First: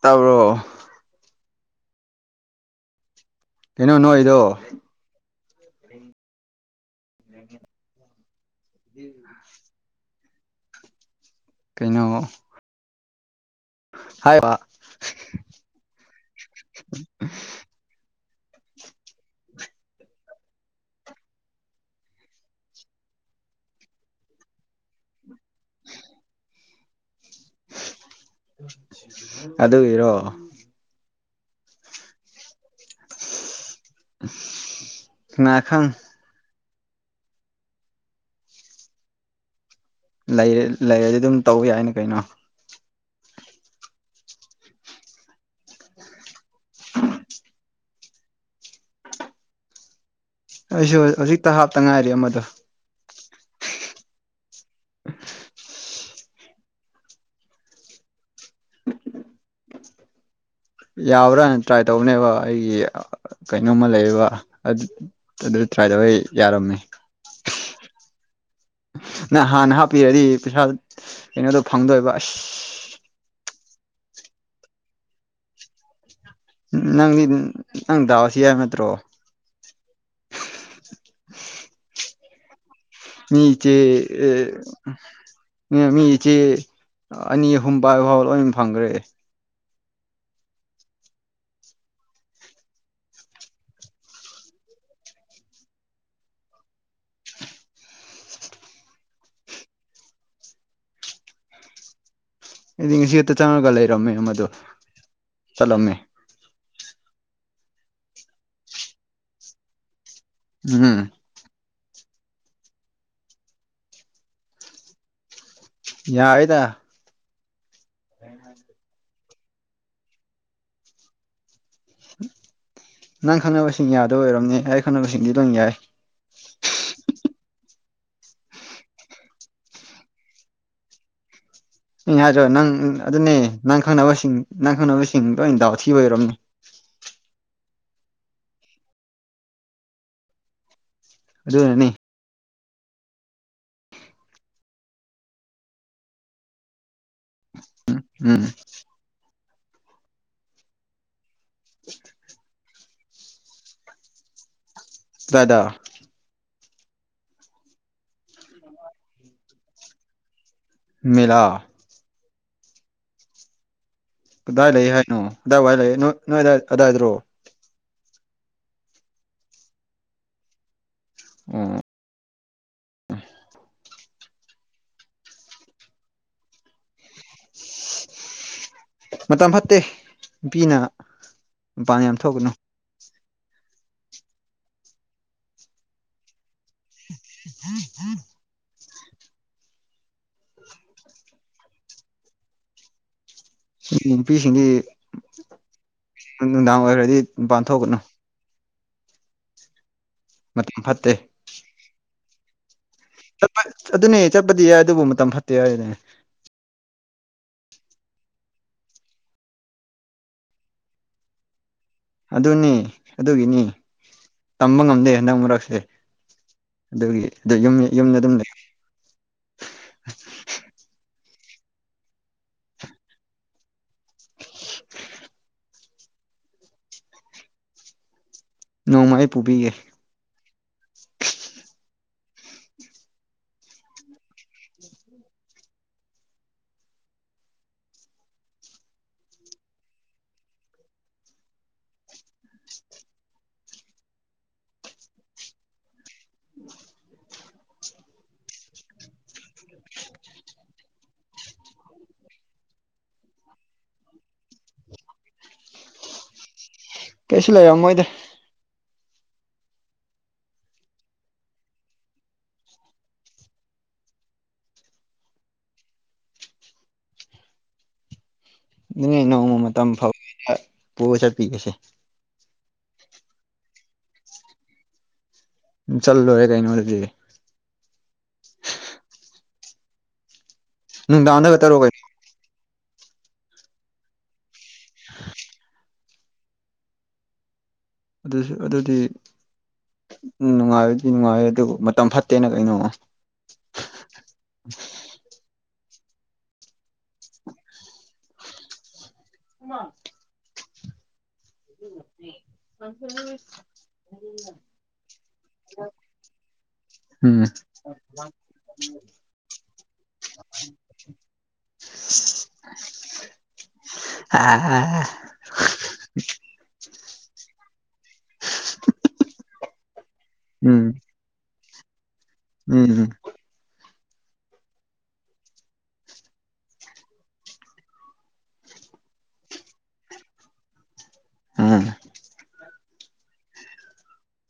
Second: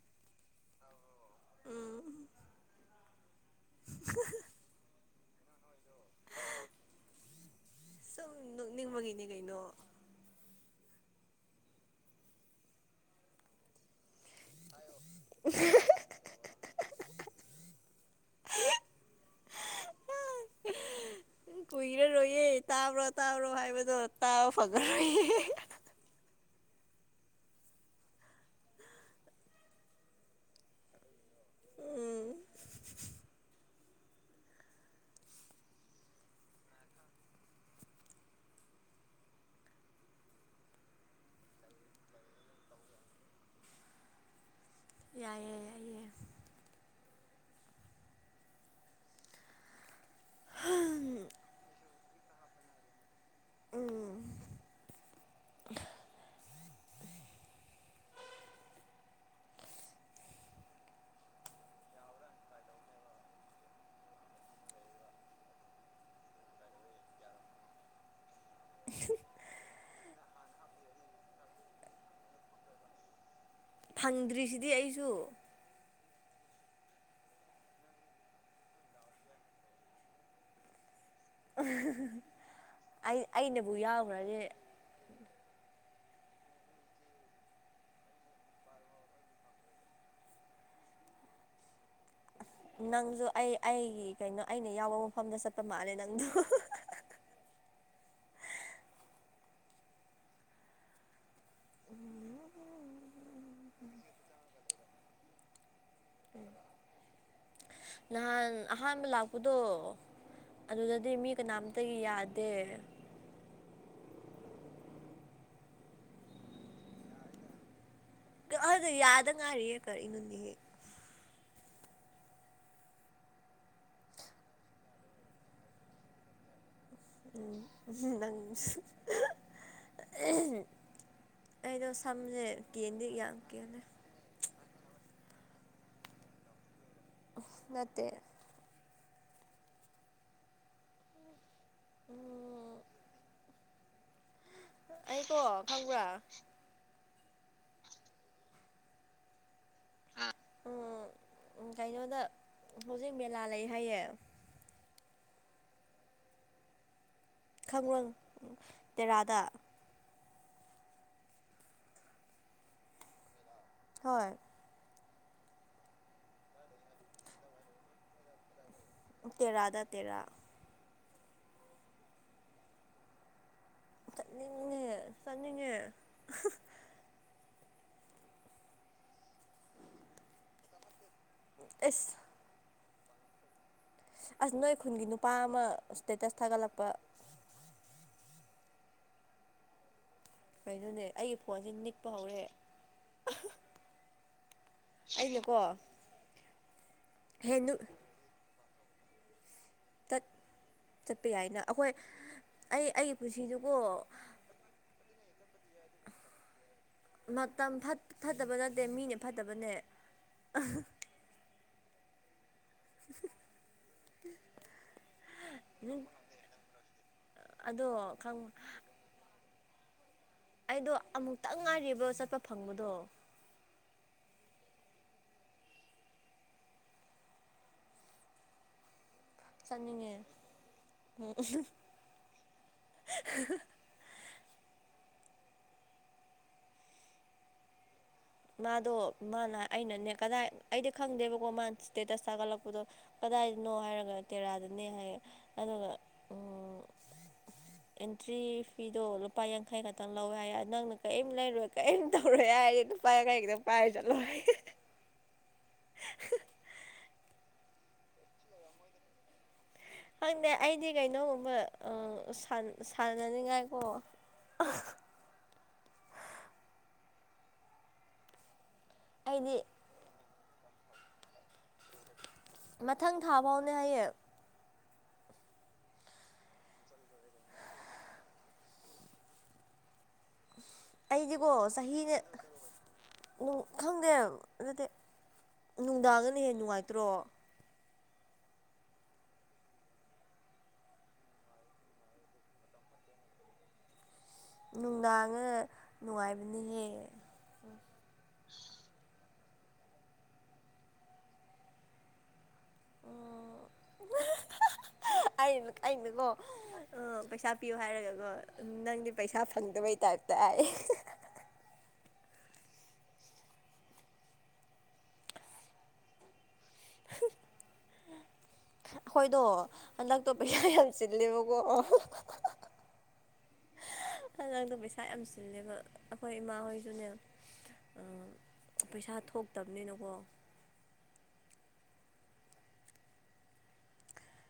ꯇꯧꯔꯣ ꯎꯝ ꯀꯩꯅꯣ ꯅꯣꯛꯢꯗꯣ ꯁꯨꯝ ꯅꯣꯛꯅꯤꯡꯕꯒꯤꯅꯦ ꯀꯩꯅꯣ ꯀꯩꯅꯣ ꯍꯥꯏꯕ [inaudible] ꯀꯨꯏꯔꯔꯣꯏꯌꯦ ꯇꯥꯕ꯭ꯔꯣ ꯇꯥꯕ꯭ꯔꯣ ꯍꯥꯏꯕꯗꯣ ꯇꯥꯕ ꯐꯪꯑꯔꯣꯏꯌꯦ [unintelligible] ꯑꯗꯨꯒꯤꯔꯣ ꯎꯝ ꯀꯅꯥ ꯈꯪ ꯂꯩ ꯂꯩꯔꯗꯤ ꯑꯗꯨꯝ ꯇꯧ ꯌꯥꯏꯅꯦ ꯀꯩꯅꯣ ꯌꯥꯏꯌꯦ ꯌꯥꯏꯌꯦ [unintelligible] ꯑꯩꯁꯨ ꯍꯧꯖꯤꯛꯇ ꯍꯥꯞꯇ ꯉꯥꯏꯔꯤ ꯑꯃꯗꯣ ꯎꯝ ꯎꯝ ꯑ ꯌꯥꯕ꯭ꯔꯥꯅ ꯇ꯭ꯔꯥꯏ ꯇꯧꯕꯅꯦꯕ ꯑꯩꯒꯤ ꯀꯩꯅꯣꯝꯃ ꯂꯩꯌꯦꯕ ꯑꯗꯨ ꯇ꯭ꯔꯥꯏ ꯇꯧꯕ ꯌꯥꯔꯝꯃꯦ ꯅ ꯍꯥꯟꯅ ꯍꯥꯞꯄꯤꯔꯗꯤ ꯄꯩꯁꯥ ꯀꯩꯅꯣꯗꯣ ꯐꯪꯗꯣꯏꯕ ꯑꯁ ꯐꯪꯗ꯭ꯔꯤꯁꯤꯗꯤ ꯑꯩꯁꯨ ꯅꯪꯗꯤ ꯅꯪ ꯗꯥꯎꯁꯤ ꯍꯥꯏꯕ ꯅꯠꯇ꯭ꯔꯣ ꯑꯩ ꯃꯤ ꯑꯩꯅꯕꯨ ꯏꯆꯦ ꯌꯥꯎꯈ꯭ꯔꯗꯤ ꯃꯤ ꯢꯆꯦ ꯑꯅꯤ ꯑꯍꯨꯝ ꯄꯥꯏꯕꯐꯥꯎ ꯂꯣꯏ ꯐꯪꯈ꯭ꯔꯦ ꯅꯪꯁꯨ ꯑꯩ ꯑꯩꯒꯤ ꯀꯩꯅꯣ ꯑꯩꯅ ꯌꯥꯎꯕ ꯃꯐꯝꯗ ꯆꯠꯄ ꯃꯥꯜꯂꯦ ꯅꯪꯗꯣ ꯑꯩꯗꯤ ꯉꯁꯤ ꯈꯥꯛꯇ ꯆꯪꯉꯒ ꯂꯩꯔꯝꯃꯦ ꯃꯗꯨ ꯆꯠꯂꯝꯃꯦ ꯅꯍꯥꯟ ꯑꯍꯥꯟꯕ ꯂꯥꯛꯄꯗꯣ ꯎꯝ ꯑꯗꯨꯗꯗꯤ ꯃꯤ ꯀꯅꯥꯝꯇꯒꯤ ꯌꯥꯗꯦ ꯌꯥꯏꯗ ꯑꯗꯨꯗ ꯌꯥꯗ ꯉꯥꯏꯔꯤꯌꯦ ꯀꯔꯤꯅꯣꯅꯦꯍꯦ ꯅꯪ ꯈꯪꯅꯕꯁꯤꯡ ꯌꯥꯗ ꯑꯣꯏꯔꯝꯅꯤ ꯑꯩ ꯈꯪꯅꯕꯁꯤꯡꯗꯤ ꯂꯣꯏ ꯌꯥꯏ ꯎꯝ ꯅꯪ ꯑꯩꯗꯣ ꯏ ꯍꯥꯏꯔꯣ ꯁꯝꯁꯦ ꯅꯪ ꯀꯦꯟꯗꯤ ꯌꯥꯝ ꯑꯗꯨꯅꯦ ꯀꯦꯜꯂꯦ ꯅꯪ ꯈꯪꯅꯕꯁꯤꯡ ꯅꯪ ꯈꯪꯅꯕꯁꯤꯡꯗꯣ ꯂꯣꯏꯅ ꯗꯥꯎ ꯊꯤꯕ ꯑꯣꯏꯔꯣꯝꯅꯦ ꯅꯠꯇꯦ ꯑꯗꯨꯅꯤ ꯑꯣ ꯑꯩꯀꯣ ꯈꯪꯕ꯭ꯔꯥ ꯎꯝ ꯎꯝ ꯎ ꯀꯩꯅꯣꯗ ꯍꯧꯖꯤꯛ ꯃꯦꯂꯥ ꯂꯩ ꯍꯥꯏꯌꯦ ꯀꯥꯗꯥꯏꯗ ꯈꯡꯕꯔ ꯇꯦꯔꯥꯗ ꯃꯦꯂꯥ ꯍꯣꯏ ꯀꯗꯥꯏ ꯂꯩ ꯍꯥꯏꯅꯣ ꯑꯗꯥꯏ ꯋꯥꯏ ꯂꯩ ꯅ ꯅꯣꯏ ꯑꯗꯥꯏ ꯑꯗꯥꯏꯗ꯭ꯔꯣ ꯇꯦꯔꯥꯗ ꯇꯦ ꯎꯝ ꯆꯠꯅꯤꯡꯉꯦ ꯆꯠꯅꯤꯡꯉꯦ ꯃꯇꯝ ꯐꯠꯇꯦ ꯅꯨꯄꯤꯅ ꯃꯄꯥꯟ ꯌꯥꯝ ꯑꯦꯁ ꯊꯣꯛꯒꯅꯨ ꯑꯁ ꯅꯣꯏ ꯈꯨꯟꯒꯤ ꯅꯨꯄꯥ ꯑꯃ ꯑꯁꯇꯦꯠꯇꯠ ꯊꯥꯒꯠꯂꯛꯄ [inaudible] ꯀꯩꯅꯣꯅꯦ ꯑꯩꯒꯤ ꯐꯣꯟꯁꯤ ꯅꯤꯛꯄ ꯍꯧꯔꯛꯑꯦ ꯅꯨꯄꯤꯁꯤꯡꯗꯤ ꯑꯩꯅꯀꯣ ꯅꯨꯡꯗꯥꯡ ꯑꯣꯏꯈ꯭ꯔꯗꯤ ꯍꯦ ꯃꯄꯥꯟ ꯅꯨ ꯊꯣꯛꯀꯅꯨ ꯆꯠ ꯃꯇꯝ ꯐꯠꯇꯦ ꯆꯠꯄ ꯌꯥꯏꯅ ꯑꯩꯈꯣꯏ ꯑꯩ ꯑꯩꯒꯤ ꯆꯠꯄ ꯄꯨꯟꯁꯤꯗꯨꯀꯣ ꯑꯗꯨꯅꯦ ꯆꯠꯄꯗꯤ ꯌꯥꯏ ꯑꯗꯨꯕꯨ ꯃꯇꯝ ꯐꯠꯇꯦ ꯍꯥꯏꯗꯨꯅꯦ ꯃꯇꯝ ꯐꯠꯇꯕ ꯅꯠꯇꯦ ꯃꯤꯅ ꯐꯠꯇꯕꯅꯦ ꯑꯗꯨꯅꯤ ꯑꯗꯨꯒꯤꯅꯤ ꯇꯝꯕ ꯉꯝꯗꯦ ꯍꯟꯗꯛ ꯃꯔꯛꯁꯦ ꯑꯗꯨꯒꯤ ꯑꯗꯣ ꯌꯨꯝꯗ ꯑꯗꯨꯝ ꯂꯩ ꯑꯩꯗꯣ ꯑꯃꯨꯛꯇꯪ ꯉꯥꯏꯔꯤꯕꯥ ꯆꯠꯄ ꯐꯪꯕꯗꯣ ꯅꯣꯡꯃꯥ ꯑꯩ ꯄꯨꯕꯤꯒꯦ ꯆꯥꯅꯤꯡꯉꯦ ꯃꯥꯗꯣ ꯃꯥꯅ ꯑꯩꯅꯅꯦ ꯀꯗꯥꯏ ꯑꯩꯗꯤ ꯈꯪꯗꯦꯕꯀꯣ ꯃꯥ ꯏꯁꯇꯦꯇꯁ ꯊꯥꯒꯠꯂꯛꯄꯗꯣ ꯀꯗꯥꯏꯗꯅꯣ ꯍꯥꯏꯔꯒ ꯇꯦꯔꯥꯗꯅꯦ ꯍꯥꯏ ꯑꯗꯨꯒ ꯎꯝ ꯑꯦꯟꯇ꯭ꯔꯤ ꯐꯤꯗꯣ ꯂꯨꯄꯥ ꯌꯥꯡꯈꯩ ꯈꯛꯇꯪ ꯂꯧꯋꯦ ꯍꯥꯏ ꯅꯪꯅ ꯀꯔꯤꯝ ꯂꯩꯔꯣꯏ ꯀꯔꯤꯝ ꯇꯧꯔꯣꯏ ꯍꯥꯏꯔꯤꯅꯣ ꯄꯥꯏ ꯀꯔꯤꯒꯤꯈꯤꯇꯪ ꯄꯥꯏꯔ ꯆꯠꯂꯣ [unintelligible] ꯀꯩꯁꯨ ꯂꯩꯔꯝ ꯃꯣꯏꯗ ꯈꯪꯗꯦ ꯑꯩꯗꯤ ꯀꯩꯅꯣꯒꯨꯝꯕ ꯁꯥꯟ ꯁꯥꯟꯅꯅꯤꯡꯉꯥꯏ ꯀꯣ [inaudible] ꯅꯅꯦ ꯑꯩꯗꯤ ꯅꯣꯡꯃ ꯃꯇꯝ ꯐꯥꯎ ꯄꯨꯔ ꯆꯠꯄꯤꯒꯁꯦ ꯃꯊꯪ ꯊꯥ ꯐꯥꯎꯅꯦ ꯍꯥꯏꯌꯦ ꯎ ꯆꯠꯂꯨꯔꯦ ꯀꯩꯅꯣꯔꯗꯤ [unintelligible] ꯑꯩꯗꯤꯀꯣ ꯅꯨꯡꯗꯥꯡꯗꯒ ꯇꯔꯣ ꯀꯩꯅꯣ ꯆꯍꯤꯅꯦꯅꯨꯡ ꯈꯪꯗꯦ ꯑꯗꯨꯗꯤ [unintelligible] ꯅꯨꯡꯗꯥꯡꯗꯅ ꯍꯦ ꯅꯨꯡꯉꯥꯏꯇ꯭ꯔꯣ ꯑꯗꯨꯁꯨ ꯑꯗꯨꯗꯤ ꯅꯨꯡꯉꯥꯏꯔꯗꯤ ꯅꯨꯡꯉꯥꯏꯔꯦ ꯑꯗꯨꯕꯨ ꯃꯇꯝ ꯐꯠꯇꯦꯅ ꯀꯩꯅꯣ ꯅꯨꯡꯗꯥꯡꯉ ꯅꯨꯡꯉꯥꯏꯕꯅꯤꯍꯦ ꯑ [unintelligible] [inaudible] ꯑꯩ ꯑꯩꯅꯀꯣ ꯎꯝ ꯄꯩꯁꯥ ꯄꯤꯌꯨ ꯍꯥꯏꯔꯒꯀꯣ ꯎꯝ ꯅꯪꯗꯤ ꯄꯩꯁꯥ ꯐꯪꯗꯕꯩ ꯇꯥꯏꯞ [unintelligible] ꯑꯥ ꯑꯥ ꯑꯈꯣꯏꯗꯣ ꯍꯟꯗꯛꯇꯣ ꯄꯩꯁꯥ ꯌꯥꯝ ꯆꯤꯜꯂꯦꯕꯀꯣ [unintelligible] ꯎꯝ ꯎꯝ ꯑꯉꯥꯡꯗꯣ ꯄꯩꯁꯥ ꯌꯥꯝ ꯆꯤꯜꯂꯦꯕ ꯑꯩꯈꯣꯏ ꯏꯃꯥ ꯍꯣꯏꯁꯨꯅꯦ ꯄꯩꯁꯥ ꯊꯣꯛꯇꯕꯅꯤꯅꯀꯣ ꯎꯝ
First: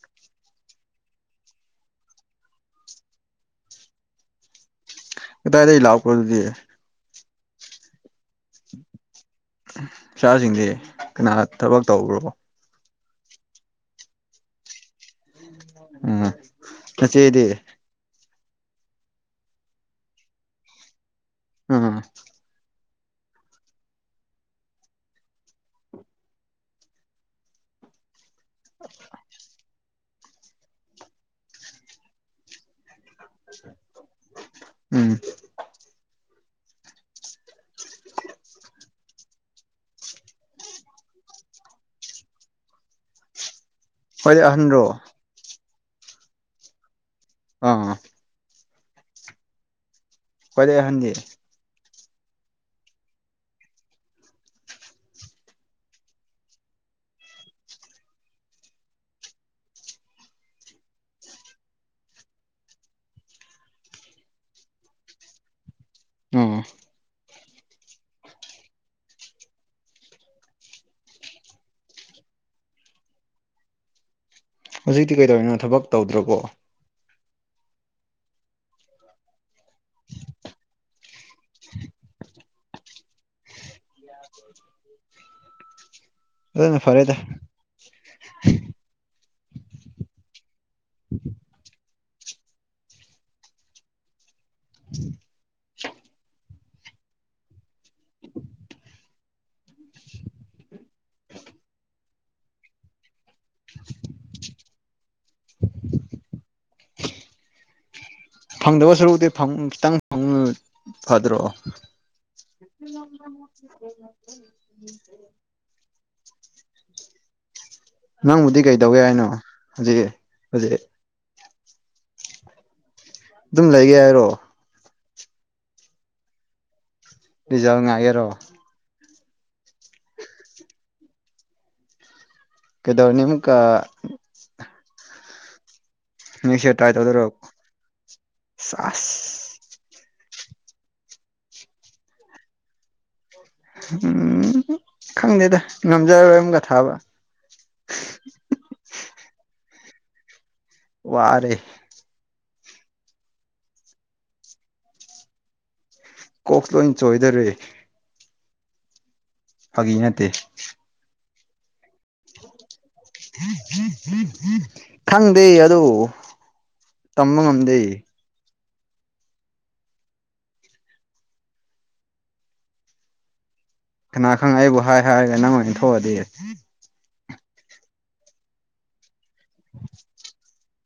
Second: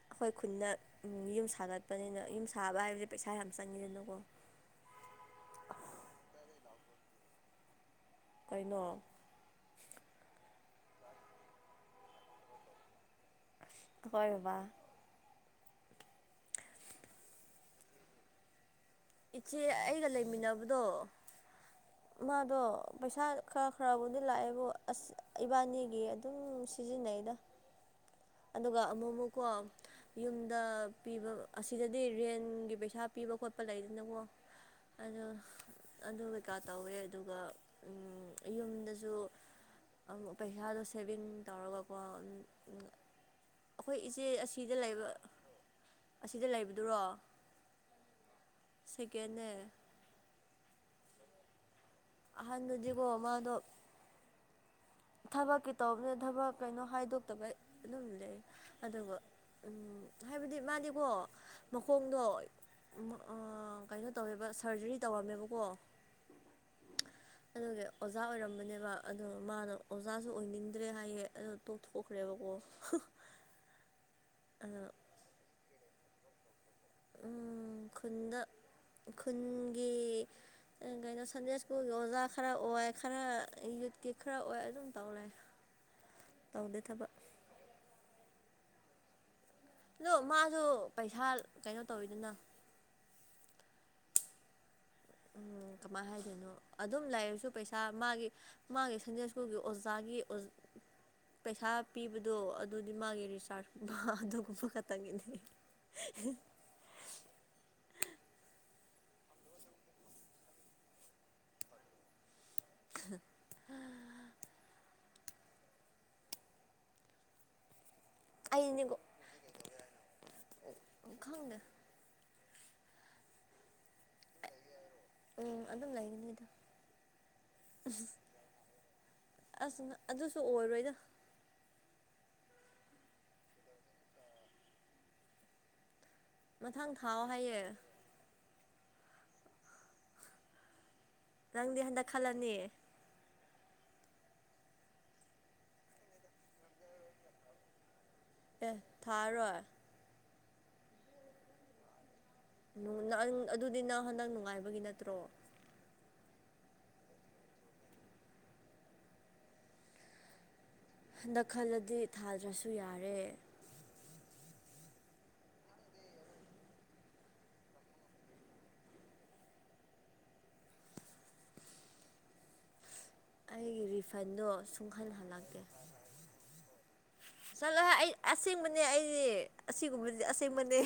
ꯑꯩꯈꯣꯏ ꯈꯨꯟꯗ ꯌꯨꯝ ꯁꯥꯒꯠꯄꯅꯤꯅ ꯌꯨꯝ ꯁꯥꯕ ꯍꯥꯏꯕꯁꯦ ꯄꯩꯁꯥ ꯌꯥꯝ ꯆꯪꯉꯤꯗꯅꯀꯣ ꯀꯗꯥꯗꯩ ꯂꯥꯛꯄꯔ ꯑꯗꯨꯗꯤ ꯀꯩꯅꯣ ꯄꯩꯁꯦꯁꯤꯡꯖꯦ ꯀꯅꯥ ꯊꯕꯛ ꯇꯧꯕ꯭ꯔꯣ ꯈꯣꯏ ꯕꯕꯥ ꯎꯝ ꯅꯆꯦꯗꯤ ꯏꯆꯦ ꯑꯩꯒ ꯂꯩꯃꯤꯟꯅꯕꯗꯣ ꯎꯝ ꯑꯗꯣ ꯄꯩꯁꯥ ꯈꯔ ꯈꯔꯕꯨꯗꯤ ꯂꯥꯛꯑꯦꯕꯨ ꯑꯁ ꯏꯕꯥꯅꯤꯒꯤ ꯑꯗꯨꯝ ꯁꯤꯖꯤꯟꯅꯩꯗ ꯑꯗꯨꯒ ꯑꯃꯨꯛ ꯑꯃꯨꯛꯀꯣ ꯌꯨꯝꯗ ꯄꯤꯕ ꯑꯁꯤꯗꯗꯤ ꯔꯦꯟꯒꯤ ꯄꯩꯁꯥ ꯄꯤꯕ ꯈꯣꯠꯄ ꯂꯩꯗꯅꯀꯣ ꯎꯝ ꯑꯗꯨ ꯑꯗꯨ ꯀꯩꯀꯥ ꯇꯧꯋꯦ ꯑꯗꯨꯒ ꯎꯝ ꯌꯨꯝꯗꯁꯨ ꯄꯩꯁꯥꯗꯣ ꯁꯦꯚꯤꯡ ꯇꯧꯔꯒꯀꯣ ꯑꯩꯈꯣꯏ ꯏꯆꯦ ꯈ꯭ꯋꯥꯏꯗꯩ ꯑꯁꯤꯗ ꯑꯍꯟꯔꯣ ꯂꯩꯕ ꯑꯁꯤꯗ ꯂꯩꯕꯗꯨꯔꯣ ꯑꯥ ꯁꯦꯀꯦꯟꯅ ꯈꯋꯥꯏꯗꯩ ꯑꯍꯟꯗꯤ ꯑꯍꯟꯗꯨꯗꯤꯀꯣ ꯃꯥꯗꯣ ꯊꯕꯛꯀꯤ ꯇꯧꯕꯅꯤ ꯊꯕꯛ ꯀꯩꯅꯣ ꯍꯥꯏꯗꯣꯛꯇꯕ ꯑꯗꯨꯝ ꯂꯩ ꯑꯗꯨꯒ ꯎꯝ ꯍꯥꯏꯕꯗꯤ ꯃꯥꯗꯤꯀꯣ ꯃꯈꯣꯡꯗꯣ ꯎꯝ ꯑ ꯀꯩꯅꯣ ꯇꯧꯋꯦꯕ ꯁꯔꯖꯔꯤ ꯇꯧꯔꯝꯃꯦꯕꯀꯣ ꯑꯣ ꯑꯗꯨꯒꯤ ꯑꯣꯖꯥ ꯑꯣꯏꯔꯝꯕꯅꯦꯕ ꯑꯗꯣ ꯃꯥꯗꯣ ꯑꯣꯖꯥꯁꯨ ꯑꯣꯏꯅꯤꯡꯗ꯭ꯔꯦ ꯍꯥꯏꯌꯦ ꯑꯗꯨ ꯇꯣꯛꯊꯣꯛꯈ꯭ꯔꯦꯕꯀꯣ ꯑ ꯇꯤ ꯀꯩꯗꯧꯔꯤꯅꯣ ꯊꯕꯛꯇꯧꯗ꯭ꯔꯕꯣ ꯎ ꯈꯨꯟꯗ ꯈꯨꯟꯒꯤ ꯀꯩꯅꯣ ꯁꯟꯗꯦ ꯁ꯭ꯀꯨꯜꯒꯤ ꯑꯣꯖꯥ ꯈꯔ ꯑꯣꯏ ꯈꯔ ꯌꯨꯠꯀꯤ ꯈꯔ ꯑꯣꯏ ꯑꯗꯨꯝ ꯇꯧꯔꯦ ꯍ ꯐꯔꯦꯗ ꯑꯗꯣ ꯃꯥꯁꯨ ꯄꯩꯁꯥ ꯀꯩꯅꯣ ꯇꯧꯋꯤꯗꯅ ꯎꯝ ꯎꯝ ꯀꯃꯥꯏ ꯍꯥꯏꯗꯣꯏꯅꯣ ꯑꯗꯨꯝ ꯂꯥꯏꯔꯤꯛꯁꯨ ꯄꯩꯁꯥ ꯃꯥꯒꯤ ꯃꯥꯒꯤ ꯁꯟꯖꯦꯁꯨ ꯀꯣ ꯑꯣꯖꯥꯒꯤ ꯄꯩꯁꯥ ꯄꯤꯕꯗꯣ ꯑꯗꯨꯗꯤ ꯃꯥꯒꯤ ꯔꯤꯆꯥꯔꯖꯀꯨꯝꯕ ꯑꯗꯨꯒꯨꯝꯕ ꯇꯒꯗꯅꯤ [inaudible] ꯐꯪꯗꯕ ꯁꯔꯨꯛꯗꯤ ꯐꯪ ꯈꯤꯇꯪ ꯐꯪ ꯐꯗ꯭ꯔꯣ [unintelligible] ꯅꯪꯕꯨꯗꯤ ꯑꯩꯅꯤꯀꯣ ꯀꯩꯗꯧꯋꯦ ꯍꯥꯏꯅꯣ ꯍꯧꯖꯤꯛ ꯍꯧꯖꯤꯛ ꯎꯝ ꯈꯪꯗꯦ ꯑꯗꯨꯝ ꯂꯩꯒꯦ ꯍꯥꯏꯔꯣ ꯎꯝ ꯑꯗꯨꯝ ꯂꯩꯒꯅꯤꯗ ꯗꯤꯖꯥꯎ ꯉꯒꯦꯔꯣ ꯑꯁ ꯑꯗꯨꯁꯨ ꯑꯣꯏꯔꯣꯏꯗ ꯀꯗꯔꯅꯤ ꯃꯨꯛꯀ ꯃꯤꯁ ꯇꯥꯏ ꯃꯊꯪ ꯊꯥꯎ ꯇꯗ꯭ꯔꯣ ꯍꯥꯏꯌꯦ ꯁꯥ ꯅꯪꯗꯤ ꯍꯟꯗꯛ ꯈꯜꯂꯅꯤ ꯎꯝ ꯈꯪꯗꯦꯗ ꯉꯝꯖꯔꯔꯣꯏ ꯑꯃꯒ ꯊꯥꯕ ꯑꯦ ꯊꯥꯔꯔꯣꯏ ꯋꯥꯔꯦ ꯅ ꯑꯗꯨꯗꯤ ꯅ ꯍꯟꯗꯛ ꯅꯨꯡꯉꯥꯏꯕꯒꯤ ꯅꯠꯇ꯭ꯔꯣ ꯀꯣꯛꯁꯦ ꯂꯣꯏꯅ ꯆꯣꯏꯗꯣꯔꯦ ꯐꯥꯒꯤ ꯅꯠꯇꯦ ꯍꯟꯗꯛ ꯈꯜꯂꯗꯤ ꯊꯥꯗ꯭ꯔꯁꯨ ꯌꯥꯔꯦ ꯈꯪꯗꯦ ꯑꯗꯨ ꯇꯝꯕ ꯉꯝꯗꯦ ꯍꯥꯏꯒꯤꯦꯔꯤ ꯀꯅꯥ ꯈꯪ ꯑꯩꯕꯨ ꯍꯥꯏꯔꯒ ꯅꯪ ꯑꯣꯏꯅ ꯊꯣꯛꯑꯗꯤ ꯆꯠꯂꯣ ꯍꯦ ꯑꯩ ꯑꯁꯦꯡꯕꯅꯦ ꯑꯩꯗꯤ ꯑꯁꯤꯒꯨꯝꯕꯗꯤ ꯑꯁꯦꯡꯕꯅꯦ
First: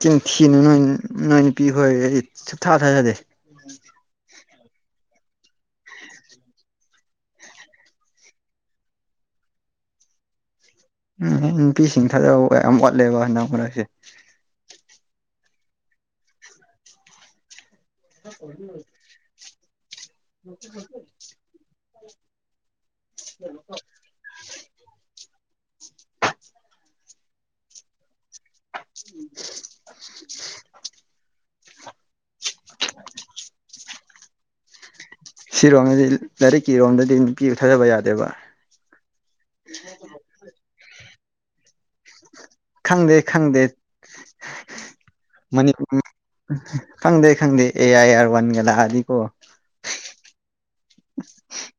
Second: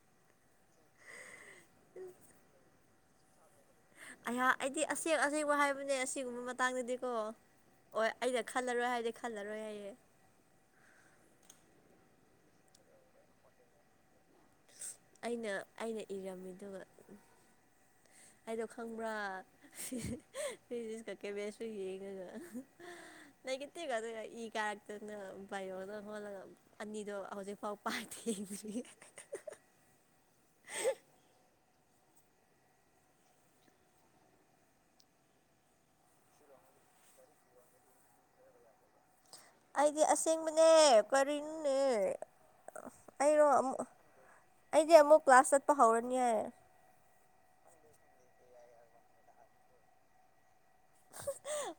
ꯆꯦꯡ ꯊꯤꯅꯨ ꯅꯣꯏ ꯅꯣꯏ ꯅꯨꯄꯤ ꯍꯣꯏ ꯑꯩꯗꯤ ꯁꯨꯞꯊꯥ ꯊꯥꯖꯗꯦ ꯑꯩꯌꯥ ꯑꯩꯗꯤ ꯑꯁꯦꯡ ꯑꯁꯦꯡꯕ ꯍꯥꯏꯕꯅꯦ ꯑꯁꯤꯒꯨꯝꯕ ꯃꯇꯥꯡꯗꯗꯤꯀꯣ ꯑꯣ ꯑꯩꯩꯅ ꯈꯜꯂꯔꯣꯏ ꯍꯥꯏꯗꯤ ꯈꯜꯂꯔꯣꯏ ꯍꯥꯏꯌꯦ ꯎꯝ ꯅꯨꯄꯤꯁꯤꯡ ꯊꯥꯖꯕ ꯌꯥꯝ ꯋꯥꯠꯂꯦꯕ ꯅ ꯃꯔꯛꯁꯦ ꯑꯩꯅ ꯑꯩꯅ ꯏꯔꯝꯃꯤꯗꯨ ꯍꯥꯏꯗꯣ ꯈꯪꯕ꯭ꯔꯥ ꯐꯤꯖꯤꯛꯁꯀ ꯀꯦꯕꯦꯁꯁꯨ ꯌꯦꯡꯉꯒ ꯅ ꯀꯠꯇꯦꯒ ꯑꯗꯨꯒ [inaudible] ꯑꯗꯨꯅ ꯕꯥꯏꯔꯣꯛꯅ ꯍꯣꯜꯂꯒ ꯑꯅꯤꯗꯣ ꯍꯧꯖꯤꯛꯐꯥꯎ ꯄꯥꯏ ꯊꯦ [inaudible] ꯁꯤꯔꯣꯝꯗꯗꯤ ꯂꯥꯏꯔꯤꯛꯀꯤꯔꯣꯝꯗꯗꯤ ꯅꯨꯄꯤꯕꯨ ꯊꯥꯖꯕ ꯌꯥꯗꯦꯕ ꯑꯩꯗꯤ ꯑꯁꯦꯡꯕꯅꯦ ꯀꯔꯤꯦ ꯈꯪꯗꯦ ꯑꯩꯔꯣ ꯈꯪꯗꯦ ꯑꯃꯨꯛ ꯑꯩꯗꯤꯦ ꯑꯃꯨꯛ ꯀ꯭ꯂꯥꯁ ꯆꯠꯄ ꯃꯅꯤ ꯍꯧꯔꯅꯤ ꯌꯥ ꯈꯪꯗꯦ ꯈꯪꯗꯦ ꯑꯦ ꯑꯥꯏ ꯑꯥꯔ ꯋꯥꯟꯒ ꯂꯥꯛꯑꯗꯤꯀꯣ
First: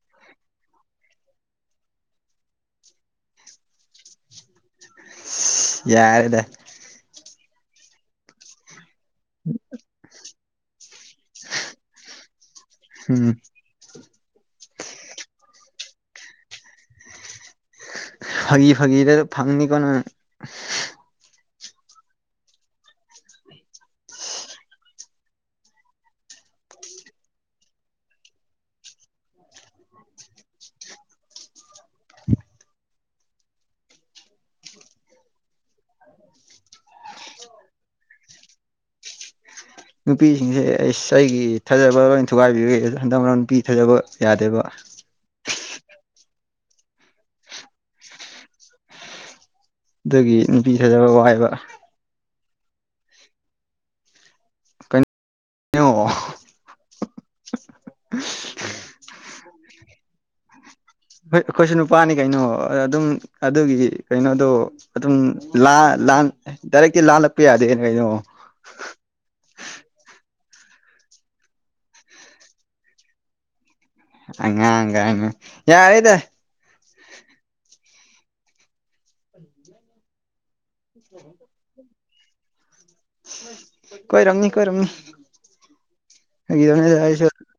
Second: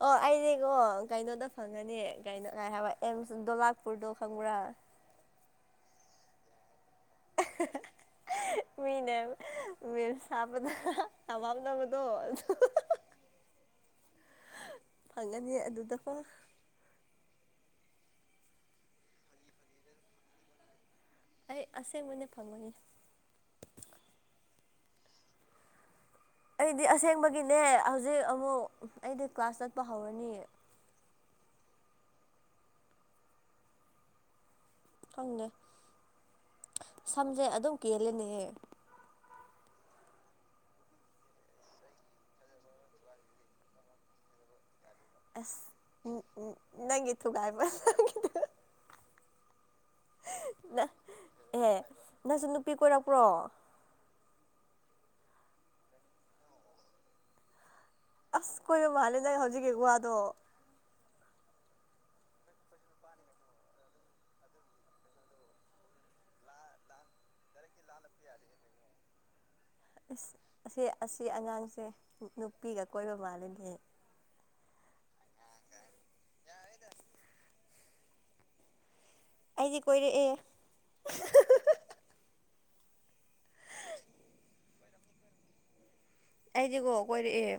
ꯑꯣ ꯑꯩꯅꯦꯀꯣ ꯀꯩꯅꯣꯗ ꯈꯪꯉꯅꯤ ꯀꯥꯏꯩꯅꯣ ꯀꯥꯏ ꯍꯥꯏꯕ ꯑꯦꯝꯁ ꯗꯣꯂꯥꯛꯄꯨꯔꯗꯣ ꯈꯪꯕ꯭ꯔꯥ ꯌꯥꯔꯦꯗ [unintelligible] ꯃꯤꯅ ꯃꯤꯝꯁ ꯍꯥꯞꯄꯗ ꯊꯃꯝꯗ ꯃꯗꯣ ꯎꯝ ꯐꯜꯂꯅꯤ ꯑꯗꯨꯗꯀꯣ ꯐꯥꯒꯤ ꯐꯥꯒꯤꯗ ꯐꯪꯅꯤ ꯀꯣꯅꯪ ꯑꯩ ꯑꯁꯦꯡꯕꯅꯦ ꯐꯪꯕꯅꯤ ꯑꯩꯗꯤ ꯑꯁꯦꯡꯕꯒꯤꯅꯦ ꯍꯧꯖꯤꯛ ꯑꯃꯨꯛ ꯑꯩꯗꯤ ꯀ꯭ꯂꯥꯁ ꯆꯠꯄ ꯍꯧꯔꯅꯤ ꯈꯪꯗꯦ ꯁꯝꯁꯦ ꯑꯗꯨꯝ ꯀꯦꯜꯂꯦꯅꯦꯍꯦ ꯅꯨꯄꯤꯁꯤꯡꯁꯦ ꯑꯩꯁ ꯑꯩꯒꯤ ꯊꯥꯖꯕ ꯂꯣꯏ ꯊꯨꯒꯥꯏꯕꯤꯒ꯭ꯔꯦ ꯍꯟꯗꯛ ꯃꯔꯛ ꯅꯨꯄꯤ ꯊꯥꯖꯕ ꯌꯥꯗꯦꯕ ꯑꯁ ꯎꯝ ꯅꯪꯒꯤ ꯊꯨꯒꯥꯏꯕ ꯑꯗꯨꯒꯤ ꯅꯨꯄꯤ ꯊꯥꯖꯕ ꯋꯥꯏꯕ ꯑꯦ ꯅꯪꯁꯨ ꯅꯨꯄꯤ ꯀꯣꯏꯔꯛꯄ꯭ꯔꯣ ꯀꯩꯅꯣ [unintelligible] ꯑꯁ ꯀꯣꯏꯔꯣ ꯃꯥꯂ ꯅꯪ ꯍꯧꯖꯤꯛꯀꯤ ꯋꯥꯗꯣ ꯍꯣꯏ ꯑꯩꯈꯣꯏꯁꯨ ꯅꯨꯄꯥꯅꯤ ꯀꯩꯅꯣ ꯑꯗꯨꯝ ꯑꯗꯨꯒꯤ ꯀꯩꯅꯣꯗꯣ ꯑꯗꯨꯝ ꯂꯥꯟ ꯂꯥꯟ ꯗꯥꯏꯔꯦꯛꯇꯤ ꯂꯥꯜꯂꯛꯄ ꯌꯥꯗꯦ ꯀꯩꯅꯣ ꯁ ꯑꯁꯤ ꯑꯁꯤ ꯑꯉꯥꯡꯁꯦ ꯅꯨꯄꯤꯒ ꯀꯣꯏꯕ ꯃꯥꯜꯂꯤꯅꯦ ꯑꯉꯥꯡꯒꯥꯏꯅ ꯌꯥꯔꯦꯗ ꯌꯥ ꯍꯥꯏꯗ ꯑꯩꯗꯤ ꯀꯣꯏꯔꯛꯑꯦ ꯎ ꯀꯣꯏ ꯔꯝꯅꯤ ꯀꯣꯏ ꯔꯝꯅꯤ ꯑꯩꯗꯤꯀꯣ ꯀꯣꯏꯔꯛꯑꯦ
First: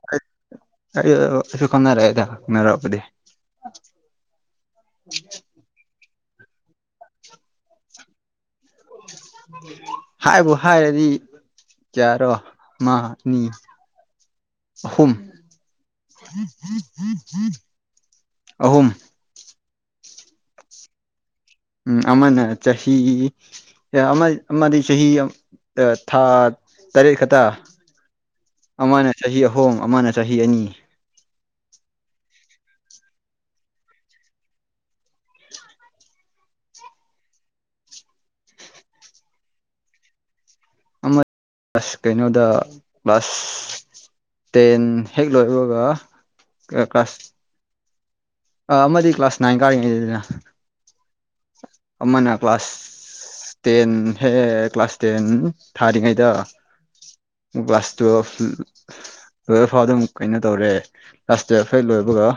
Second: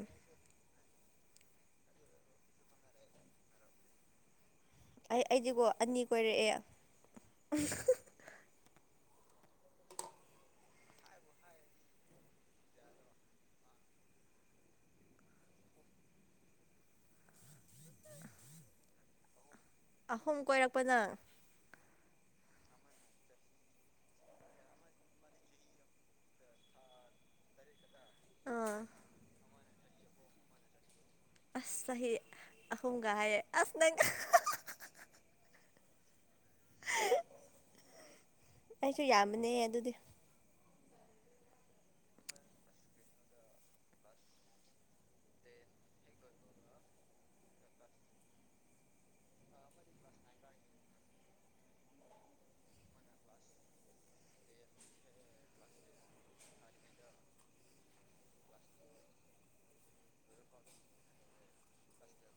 ꯑꯩꯁꯨꯨꯀꯅꯥꯔꯦ ꯍꯥꯏꯗꯥꯏ ꯍꯪꯅꯔꯛꯄꯗꯤ ꯑꯩ ꯑꯩꯗꯤꯀꯣ ꯑꯅꯤ ꯀꯣꯏꯔꯛꯑꯦ ꯍꯥꯏꯕꯨ ꯍꯥꯏꯔꯗꯤ ꯆꯔꯣ ꯃꯥꯅꯤ ꯑꯍꯨꯝ ꯑꯍꯨꯝ ꯑꯍꯨꯝ ꯀꯣꯏꯔꯛꯄꯅ ꯎꯝ ꯑꯃꯅ ꯆꯍꯤ ꯑꯦ ꯑꯃꯗꯤ ꯆꯍꯤ ꯊꯥ ꯇꯔꯦꯠ ꯈꯛꯇ ꯑꯥ ꯑꯃꯅ ꯆꯍꯤ ꯑꯍꯨꯝ ꯑꯃꯅ ꯆꯍꯤ ꯑꯅꯤ ꯑꯁ ꯆꯍꯤ ꯑꯍꯨꯝꯒ ꯍꯥꯏꯌꯦ ꯑꯁ ꯅꯪ ꯑꯩꯁꯨ ꯌꯥꯝꯕꯅꯦ ꯑꯗꯨꯗꯤ ꯑꯃ ꯑꯁ ꯀꯩꯅꯣꯗ ꯀꯂꯥꯁ ꯇꯦꯟ ꯍꯦꯛ ꯂꯣꯏꯕꯒ ꯀ꯭ꯂꯥꯁ ꯑ ꯑꯃꯗꯤ ꯀ꯭ꯂꯥꯁ ꯅꯥꯏꯟ ꯀꯥꯔꯤꯉꯩꯗꯗꯅ ꯑꯃꯅ ꯀ꯭ꯂꯥꯁ ꯇꯦꯟ ꯍꯦ ꯀ꯭ꯂꯥꯁ ꯇꯦꯟ ꯊꯥꯔꯤꯉꯩꯗ ꯒꯂꯥꯁ ꯇꯨꯏꯜꯐ ꯂꯣꯏꯐꯥꯎ ꯑꯗꯨꯝ ꯀꯩꯅꯣ ꯇꯧꯔꯦ ꯀꯂꯥꯁ ꯇꯨꯏꯜꯐ ꯐꯥꯎ ꯂꯣꯏꯕꯒ